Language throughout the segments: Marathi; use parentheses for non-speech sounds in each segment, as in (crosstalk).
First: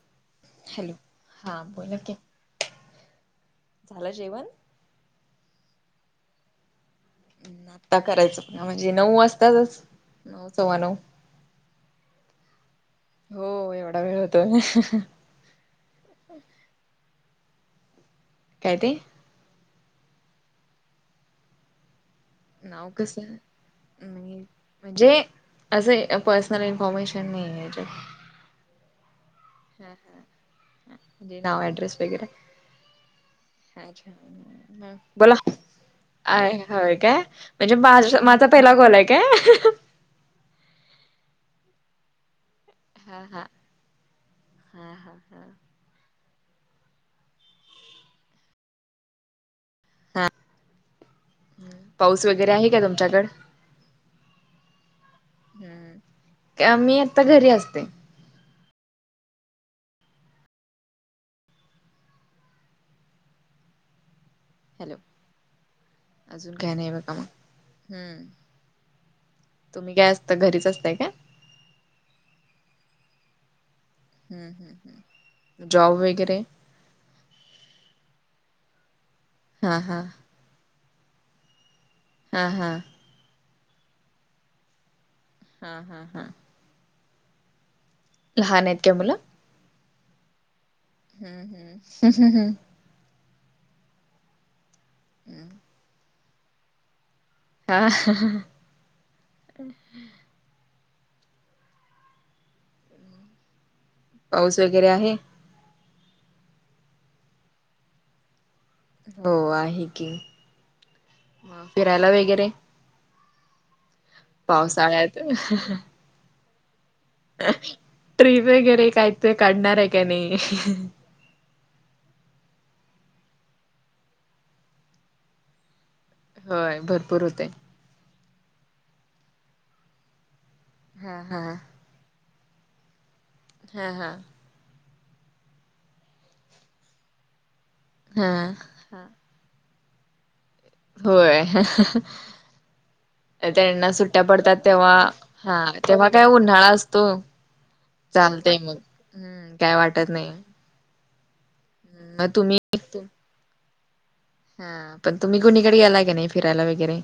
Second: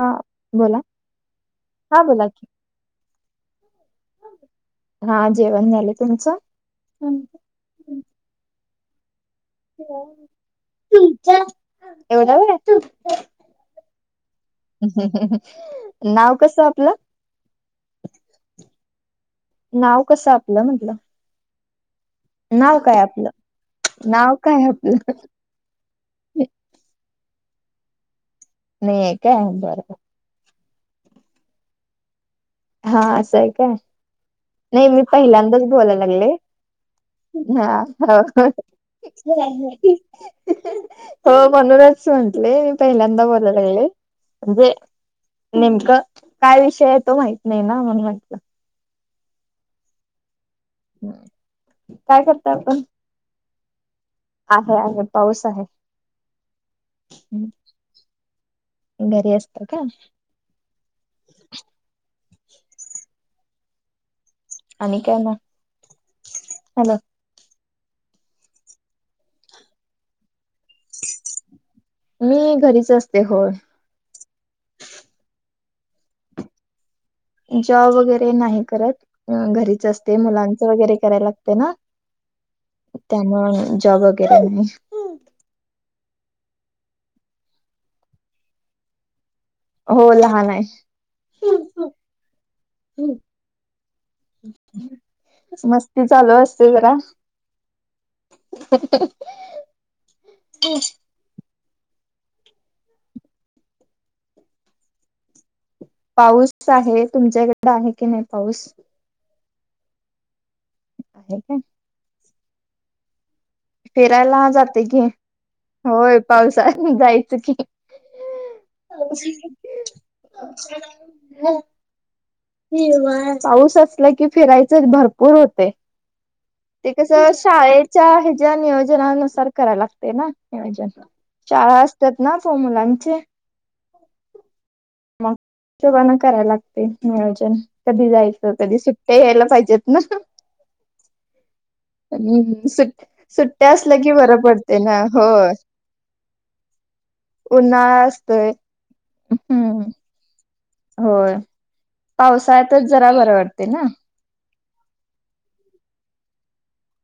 हा बोला हॅलो हा बोला की. झाल जेवण? हा जेवण झाल तुमच? आता करायचं म्हणजे नऊ वाजता. हम्म. तुमचं? हो एवढा वेळ होतो नाव कसं आपलं? काय ते नाव कसं आपलं म्हटलं नाव काय कस आपलं नाव काय आपलं म्हणजे? असे पर्सनल इन्फॉर्मेशन नाही यांच्यात नाही आहे काय बरं म्हणजे नाव अड्रेस वगैरे हा असं आहे काय अच्छा नाही मी बोला पहिल्यांदाच बोलायला लागले अ होय काय. म्हणजे हा माझा हो माझा पहिला कॉल आहे काय? हो म्हणूनच म्हंटले. हा पहिल्यांदा हा बोलाय लागलोय म्हणजे हा हा हा नेमकं. काय विषय आहे तो माहित नाही ना म्हणून म्हटलं हा काय पाऊस करता वगैरे आहे का तुमच्याकड? आहे आहे पाऊस आहे. हम्म मी आता घरी असते घरी असते का? हॅलो आणि काय मग अजून घय नाही हॅलो आहे बा कामा. हम्म तुम्ही काय असता घरीच असताय का? मी घरीच असते होय. हम्म हम्म जॉब वगैरे? जॉब वगैरे नाही करत हा घरीच हा. असते मुलांच वगैरे करायला लागते ना हा हा त्यांमुळ जॉब वगैरे नाही. हा हा हा. लहान आहेत का मुलं? हो लहान आहे. हम्म हम्म हम्म हम्म हम्म मस्ती चालू असते जरा हा हा ह. हम्म. पाऊस वगैरे आहे? पाऊस आहे. तुमच्याकडे आहे की नाही पाऊस? हो आहे की, आहे का फिरायला वगैरे? फिरायला जाते की, पावसाळ्यात होय पावसाळा जाय ट्रीप वगैरे काय ते काढणार आहे काय नाही? (inaudible) पाऊस असला कि फिरायचं भरपूर होते. होय ते भरपूर कसं होतय. शाळेच्या ह्याच्या नियोजनानुसार करायला लागते ना. हा हा. शाळा असतात ना प मुलांचे. हा हा! मग हिशोबानं करायला लागते, नियोजन कधी हा. जायचं कधी सुट हा. ते यायला पाहिजेत ना. होय! हम्म सुट सुट्ट्या त्यांना असल्या की सुट्ट्या बरं पडतात पडते तेव्हा ना. हो! हा तेव्हा काय उन्हाळा असतो उन्हाळा असतोय चालतय मग हम् काय हम्म वाटत नाही. होय, मग तुम्ही पावसाळ्यातच जरा बरं वाटते ना. हा, पण तुम्ही कुणीकडे गेला की नाही फिरायला वगैरे?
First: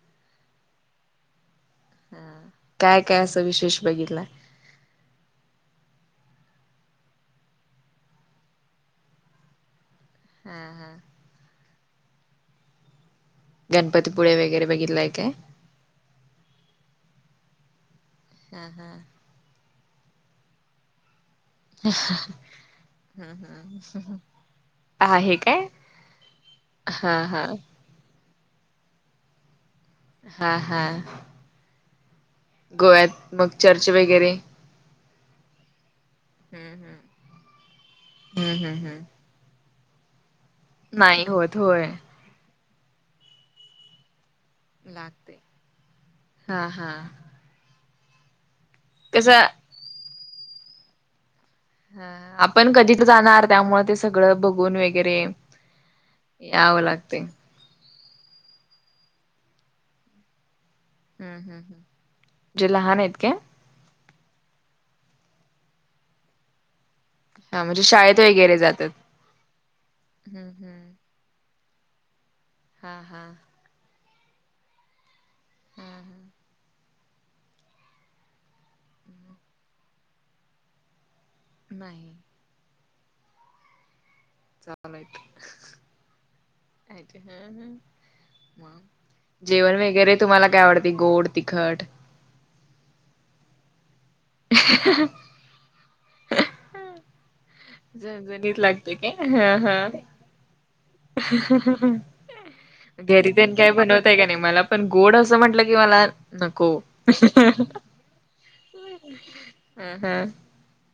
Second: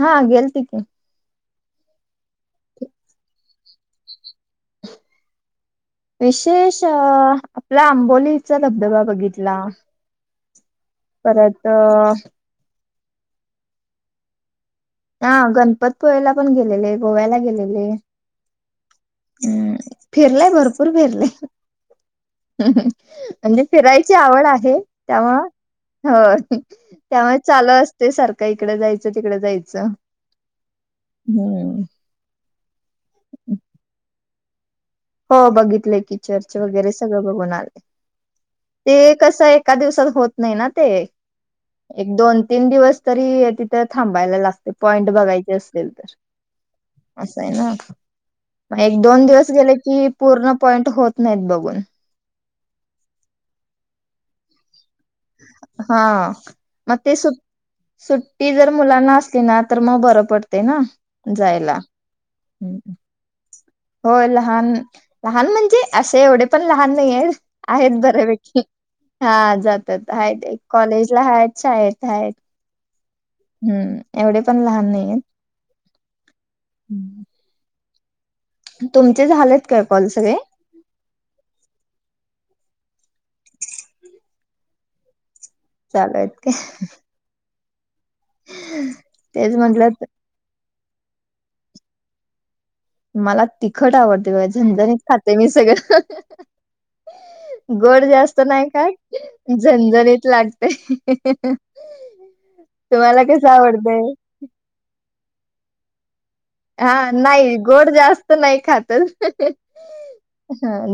हा गेलते की. हम, काय काय असं विशेष बघितला? विशेष अ आपला आंबोलीचा धबधबा बघितला. हम्म हम्म! परत गणपतीपुळे वगैरे बघितलाय? ह काय गणपतपुळेला पण गेलेले, गोव्याला गेलेले. हम्म हम्म! हम्म, फिरलय भरपूर फिरले. (inaudible) म्हणजे फिरायची आवड आहे हा आहे त्यामुळं काय हो, हा त्यामुळे हा चालू असते सारखं इकडं जायचं तिकडे जायचं. हा हा, हम्म गोव्यात मग चर्च वगैरे? हो, बघितलं की चर्च हम्म वगैरे हम्म सगळं बघून आले. हम्म हम्म ते हम्म कसं एका दिवसात होत नाही ना ते नाही होत होय एक दोन तीन दिवस तरी तिथं थांबायला लागते पॉइंट लागते बघायचे असेल तर. हा हा (inaudible) ना मग एक दोन कस दिवस गेले की पूर्ण पॉईंट होत नाहीत बघून. हम्म आपण कधी तर जाणार त्यामुळे ते सगळं बघून वेग हा मग ते लागते सु सुट्टी जर मुलांना असली ना तर मग बरं पडते ना. हम्म हम् जायला हम् म्हणजे हम्म लहान आहेत काय? होय लहान, लहान म्हणजे असे एवढे पण लहान नाहीयेत हा म्हणजे आहेत शाळेत वगैरे बऱ्यापैकी. जातात. हा जातात हम्म आहेत हम्म कॉलेजला आहेत कॉलेजला आहेत. हा हा! हम्म, एवढे पण लहान नाहीेयेत. हम्म! तुमचे झालेत काय कॉल सगळे? नाही. चालुयत. चालूयेत का? हम् हम्, म तेच जेवण म्हटलं वगैरे तुम्हाला काय आवडते गोड, तिखट? मला तिखट आवडते बघा झणझणीत खाते मी सगळं. (inaudible) गोड जास्त झणझणीत नाही खात लागते काय हा हा. झणझणीत लागतय. तुम्हाला घरी कसं तेन काय आवडतंय बनवताय का नाय मला पण गोड असं म्हटलं की मला नको हा नाय गोड जास्त नाय खात हा ह ह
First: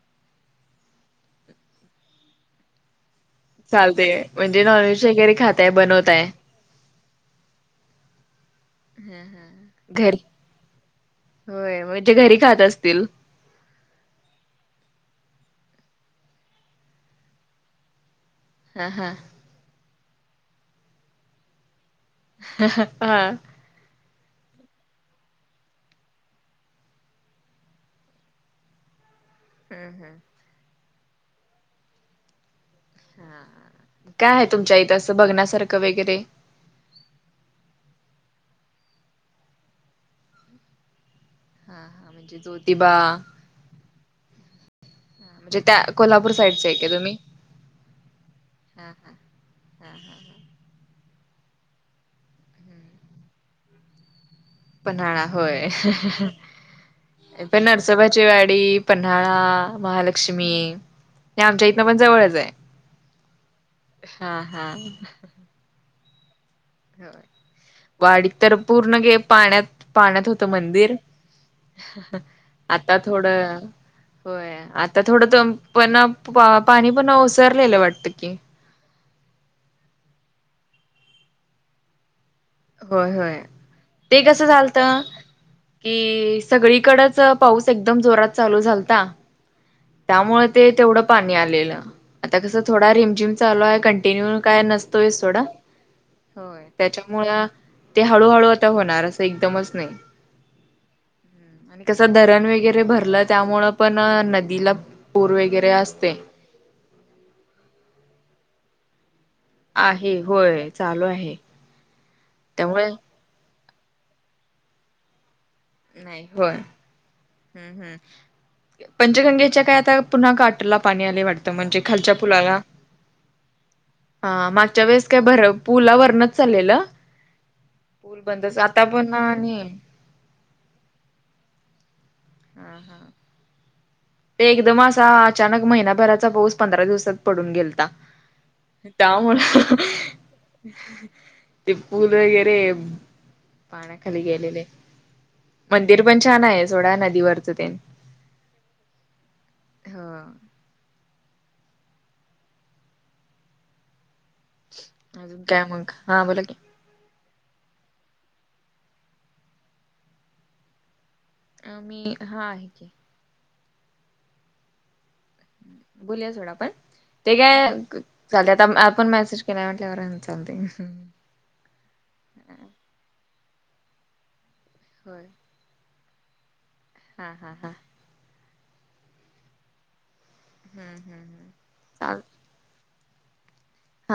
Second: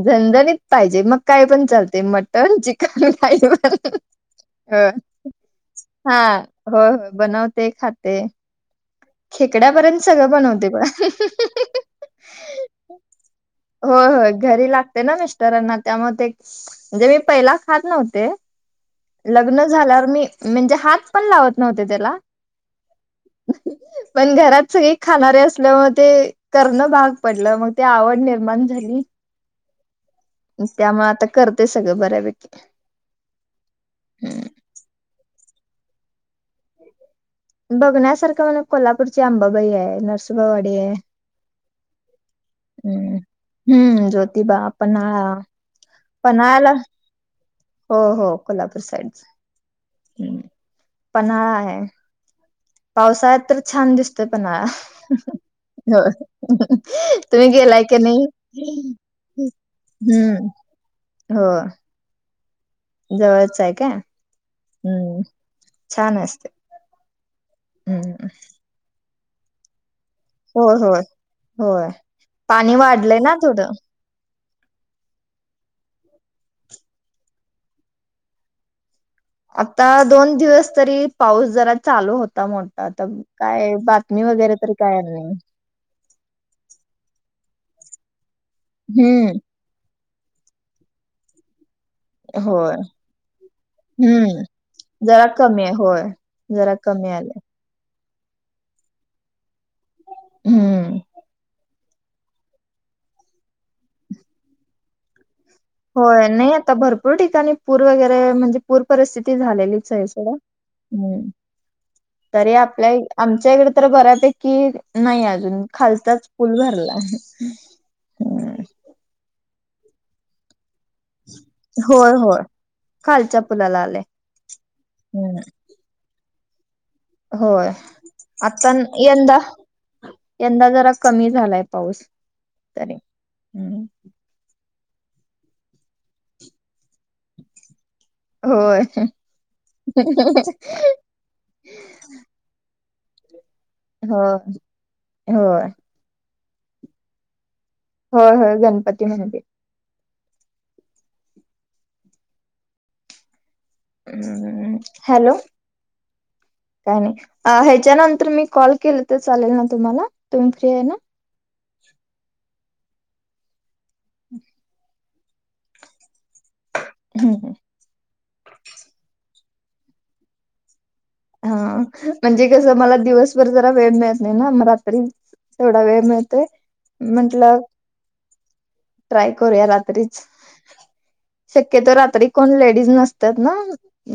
झणझणीत पाहिजे मग काय पण चालते म टन, चिकन कायपण चालतय म्हणजे नॉनव्हेज वगैरे खाताय हा बनवताय हो हो बनवते खाते. खेकड्यापर्यंत घरी सगळं बनवते बघा. होय म्हणजे घरी खात असतील होय होय घरी लागते ना मिस्टरांना त्यामुळ ते म्हणजे मी पहिला खात नव्हते. हा हां. लग्न झाल्यावर मी म्हणजे हात पण लावत नव्हते त्याला. हा. पण घरात सगळी खाणारे असल्यामुळ ते करणं भाग पडलं मग ते आवड निर्माण झाली. हम् हम्. त्यामुळ आता करते सगळं बऱ्यापैकी. काय हाय तुमच्या इथं असं बघण्यासारखं वगैरे? बघण्यासारखं म्हण कोल्हापूरची अंबाबाई हाय नरसोबावाडी हाय. हा हा म्हणजे जो हम्म हम्म, ज्योतिबा, पन्हाळा म्हणजे त्या कोल्हापूर साईडचे पन्हाळाला आहे का तुम्ही? हो हो कोल्हापूर साईडच पन्हाळा हाय. पावसाळ्यात तर छान दिसतोय पन्हाळा. पन्हाळा होय, हो तुम्ही पण गेलाय की नाही नरसोबाचीवाडी, पन्हाळा हम्म महालक्ष्मी हे हो आमच्या इथनं पण जवळच आय. जवळच आय का हा हम्म छान असते. होय, हम्म वाडीत तर पूर्ण गे पाण्यात पाण्यात हो त होय मंदिर होय होय पाणी आता वाढलंय थोड ना थोडं होय आता थोडं पण पाणी पण ओसरलेलं वाटतं की? आता दोन दिवस तरी पाऊस जरा चालू हो ता मोठा आत होय होय काय ते बातमी कसं वगैरे तरी काय झालतं नाय. कि सगळीकडच पाऊस एकदम जोरात चालू झालता. हम्म त्यामुळ ते तेवढं पाणी आलेलं. आता कसं होय थोडा रिम जिम चालू आय हम्म कंटिन्यू काय नसतोय जरा सोडा. कमी आहे होय होय जरा कमी त्याच्यामूळ आले ते हळूहळू आता होणार असं एकदमच नाय. हम्म आणि कसं धरण वगैरे भरलं त्यामुळं पण नदीला पूर वगैरे असते. होय नाई आता भरपूर ठिकाणी पूर वगैरे म्हणजे पूर परिस्थिती झालेलीच हाय आहे सोडा होय चालू हम् आहे तरी त्यामुळे आपल्या आमच्या इकड तर बऱ्यापैकी नाय अजून. नाही खालचाच होय पूल भरला. हम्म हम्म. पंचगंगेच्या काय आता पुन्हा काटला पाणी आलय वाटतं म्हणजे होय खालच्या होय पुलाला? खालच्या पुलाला आले हा मागच्या वेळेस काय हम्म बर पुला वरनचं चाल्लेलं. होय, आता यंदा आणि यंदा जरा कमी झालाय पाऊस हा तरी हा. हम्म. ते एकदम असा अचानक महिनाभराचा पाऊस पंधरा दिवसात पडून गेलता. होय त्यामुळं ते पूल वगैरे हो पाण्याखाली गेलेले होय मं दिर पण छान आहे सोडा नदीवरचं तेन. होय होय गणपती मंदिर. हा. हम्म. हॅलो अजून काय मग? हा बोला की. काय नाही अ ह्याच्यानंतर मी कॉल केल तर चालेल ना तुम्हाला तुम्ही फ्री आहे ना. आ मी हा आहे की. बोलुया सोडा आपण ते काय चालते आता पण मेसेज केलाय म्हटल्यावर चालते. हा म्हणजे कसं मला दिवसभर जरा वेळ मिळत नाही ना म रात्री होय तेवढा वेळ मिळतोय हा म्हटल हा हा ट्राय करूया रात्रीच हम्म हम्म हम्म. शक्यतो चाल रात्री कोण लेडीज नसत्यात ना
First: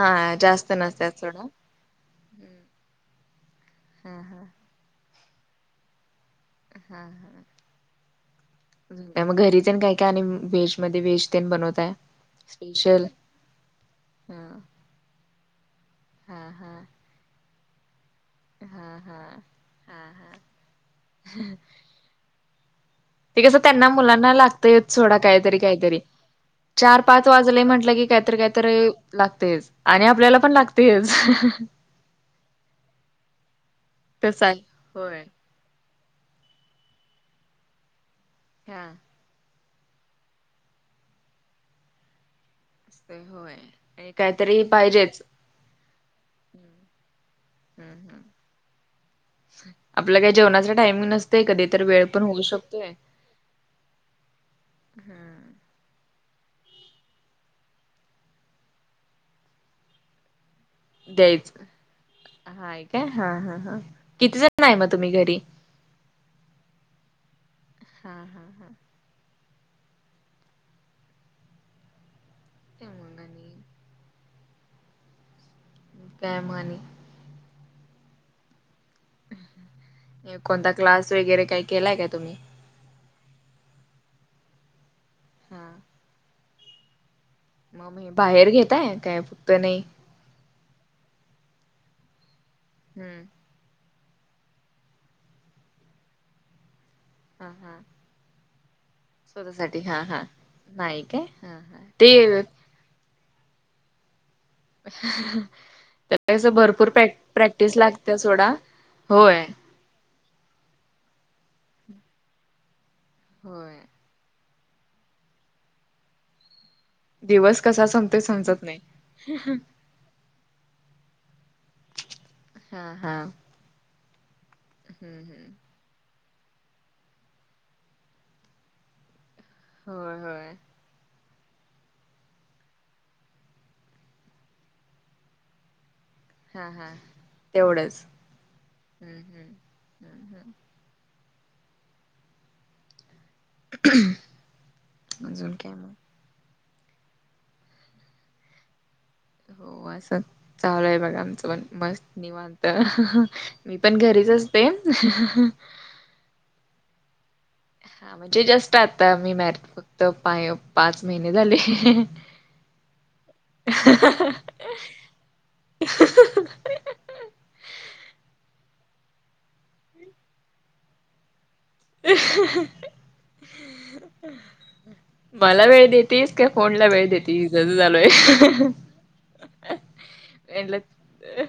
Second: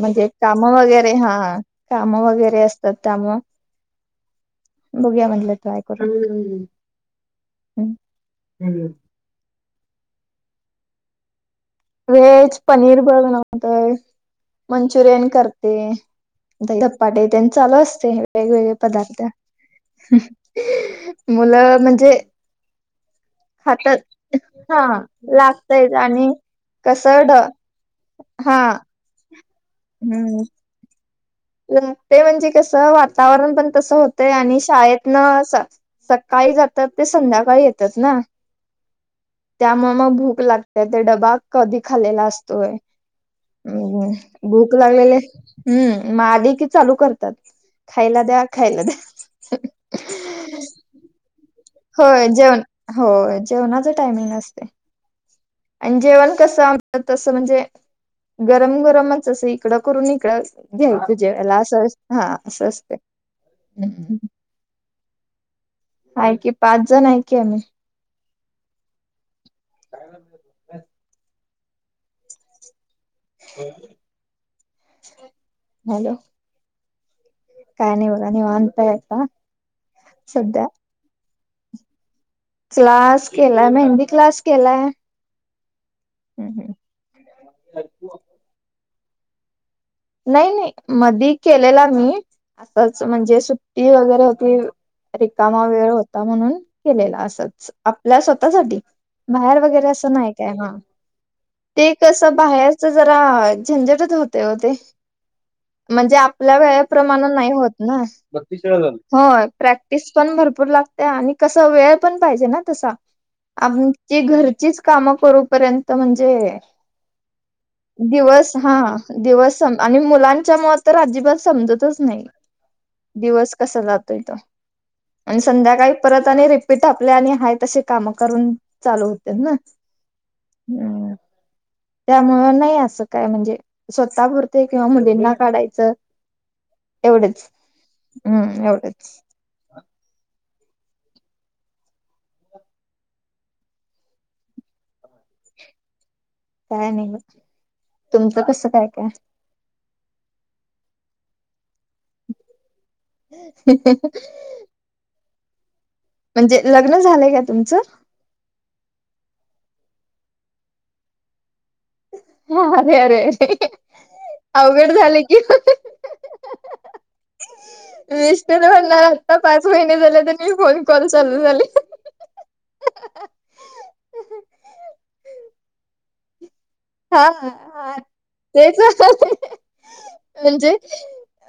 म्हणजे काम जास्त वगैरे नसत्यात हा सोडा कामं वगैरे असतात त्यामुळं हा हा. बघुया म्हटलं ट्राय करून. हा हा. मग घरी तेन काय काय आणि व्हेजमध्ये व्हेज तेन बनवताय? व्हेज पनीर स्पेशल ब बनवतोय. ह मंचुरियन करते हा हा दही धपाटे तेन चालू असतंय. वेगवेगळे हा पदार्थ, हा हा हा मुलं म्हणजे ते कसं त्यांना हातात मुलांना हा लागतयचं सोडा काहीतरी लागतयच काहीतरी. आणि चार कसं पाच ढ वाजलयं म्हटलं की काहीतरी हा काहीतरी लागतयचं आणि आपल्याला पण लागतयचं. ल ते म्हणजे कसं वातावरण पण तसं होतंय तस आहे आणि शाळेतन होय स सकाळी जातात ते संध्याकाळी येतात ना. हा. त्यामुळं मग भूक लागते ते डबा कधी खालेला अस तोय असतय होय आणि काहीतरी भूक लागलेले पाहिजेच हम्म. मग आली की हम्म चालू करतात हम्म खायला द्या खायला द्या. आपलं काय जेवणाच टाइमिंग नसतयं कधी तर वेळ पण होय होऊ जेवण शकतोय. हो जेवणाच टायमिंग नसतयं. हम्म. आणि जेवण कसं आमच तसं म्हणजे गरम गरमच असं इकडं करून इकडं घेवतो द्यायच जेवायला असं हा असं असतंय. न आहे मग तुम्ही घरी? आहे की पाच जण आहे की आम्ही. हा हा हा (unintelligible) हॅलो. काय मग आणि? काय नाही बघा निवांतय. कोणता क्लास वगैरे काही केलाय काय तुम्ही? क्लास केलाय मेहंदी क्लास केलाय. हा. हम्म हम्म. म मी बाहेर घेताय काय फक्त नाही. नाही नाही मधी केलेला मी असंच हम्म म्हणजे सु ती वगैरे होती रिकामा वेळ होता म्हणून केलेला अस. हा असंच हा आपल्या स्वतःसाठी. बाहेर स्वतःसाठी वगैरे हा असं नाही काय हा, नाही काय हा हा ते कसं बाहेर च जरा झंझटच होतेय ओ ते. ह. म्हणजे आपल्या वेळेप्रमाण नाही होत प्रॅक्टिस ना लागते सोडा होय प्रे टीस पण भरपूर लागत्या आणि कस वेळ पण पाहिजे ना तसा होय आम ची घरचीच कामं करूपर्यंत म्हणजे. दिवस कसा संपतोय दिवस समजत हा नाही दिवस. आणि मुलांच्या मुळ तर अजिबात समजतच नाही हा हा दिवस कसा जातोय तो हम्म आणि हम्म संध्याकाळी परत आणि रिपीट आपले आणि हाय तशी कामं करून चालू होते ना. होय होय. हम् त्यामुळं नाही असं काय म्हणजे स्वतः पुर ते किंवा मुलींना काढायचं. हा हा एवढेच तेवढंच हम्म एवढेच हम्म हम्म हम् हम्म. अजून काय मग? काय नाही बघ तुमचं कस काय काय? हो असं चालू आहे बघा आमचं पण मस्त निवांत. मी पण घरीच असते. म्हणजे लग्न झालंय का तुमचं? हा म्हणजे जस्ट आता मी मॅर फक्त पाय पाच महिने झाले. अरे अरेरे अवघड झाले की. (inaudible) मिस्टर म्हणणार आता पाच महिने झालेत आणि फोन कॉल चालू झाले. मला वेळ देत तीस काय फोनला वेळ हा देतीस अस हा झालंय. तेच म्हणजे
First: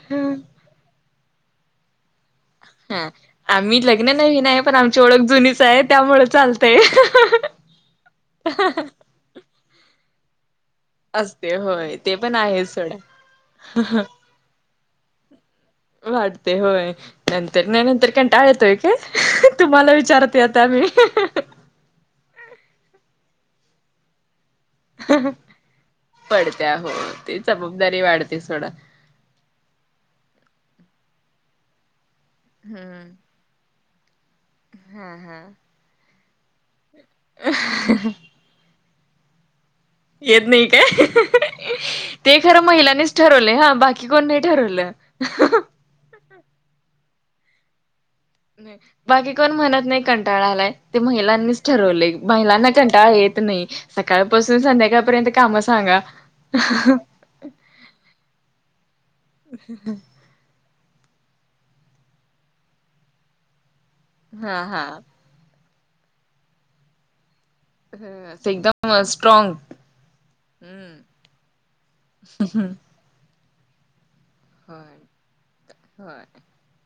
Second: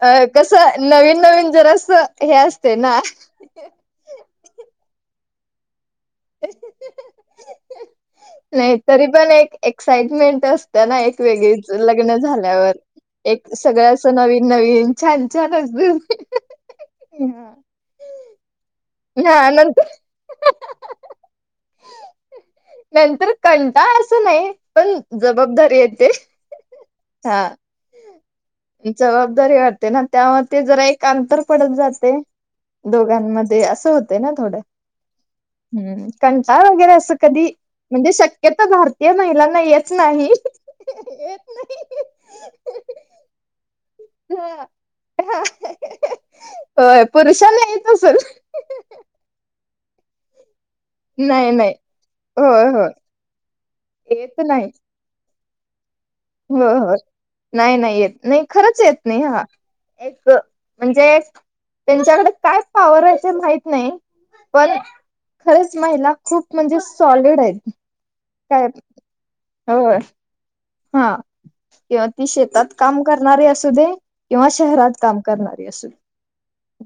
अ कसं नवीन नवीन जरासं हे असते ना. हा आम्ही लग्न नवीन आहे पण आमची ओळख जुनीच आहेत. त्यामुळे चालतय. नाही तरी पण एक एक्साइटमेंट असते ना एक असते वेगळीच होय लग्न ते पण आहे झाल्यावर. सोडा एक सगळं अस नवीन नवीन छान छान असतय. तर नाही नंतर कंटाळा येतोय का नंतर तुम्हाला विचारते आता मी. नंतर कंटाळा असं नाही पण जबाबदारी येते. पडत्या हो हा ते जबाबदारी वाढते सोडा. जबाबदारी वाढते ना त्यामुळे ते जरा एक अंतर पडत जाते हम्म. दोघांमध्ये अस. अस होत ना थोड कंटाळा वगैरे अस कधी म्हणजे शक्य तो भारतीय महिलांना येत येत नाही काय, येत नाही. ते खरं महिलानीचं ठरवले हा बाकी बाकी कोण नाही हा ठरवलं. हा होय पुरुषाला येत असलं. बाकी कोण म्हणत नाही, कंटाळा आलाय. ते नाही महिलांनीचं नाही ठरवलंय, होय महिलांना होय कंटाळा येत नाही. येत सकाळपासून नाही संध्याकाळपर्यंत काम सांगा हो, हो, नाही, नाही, येत नाही, खरंच येत नाही हा एक म्हणजे त्यांच्याकडे काय पावर आसत्यात माहीत नाही हा पण हा खरंच महिला, खूप म्हणजे सॉलिड हायेत. हं अस एकदम अं स्ट्रॉंग. होय हम्म हा किंवा ती शेतात काम करणारी असू दे किंवा होय. शहरात काम करणारी असू दे. होय.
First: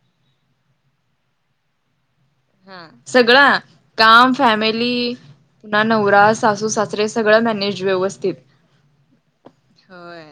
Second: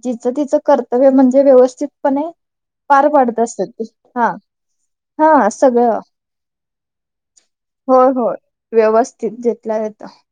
जिचं तिचं कर्तव्य म्हणजे व्यवस्थितपणे हा पार पाडत सगंळा असतात ते हा काम, फॅमिली, हा पुन्हा सगळं नवरा, सासू, सास रे सगळं मॅनेज होय, व्यवस्थित होय व्यवस्थित जितल्या तिथ. होय.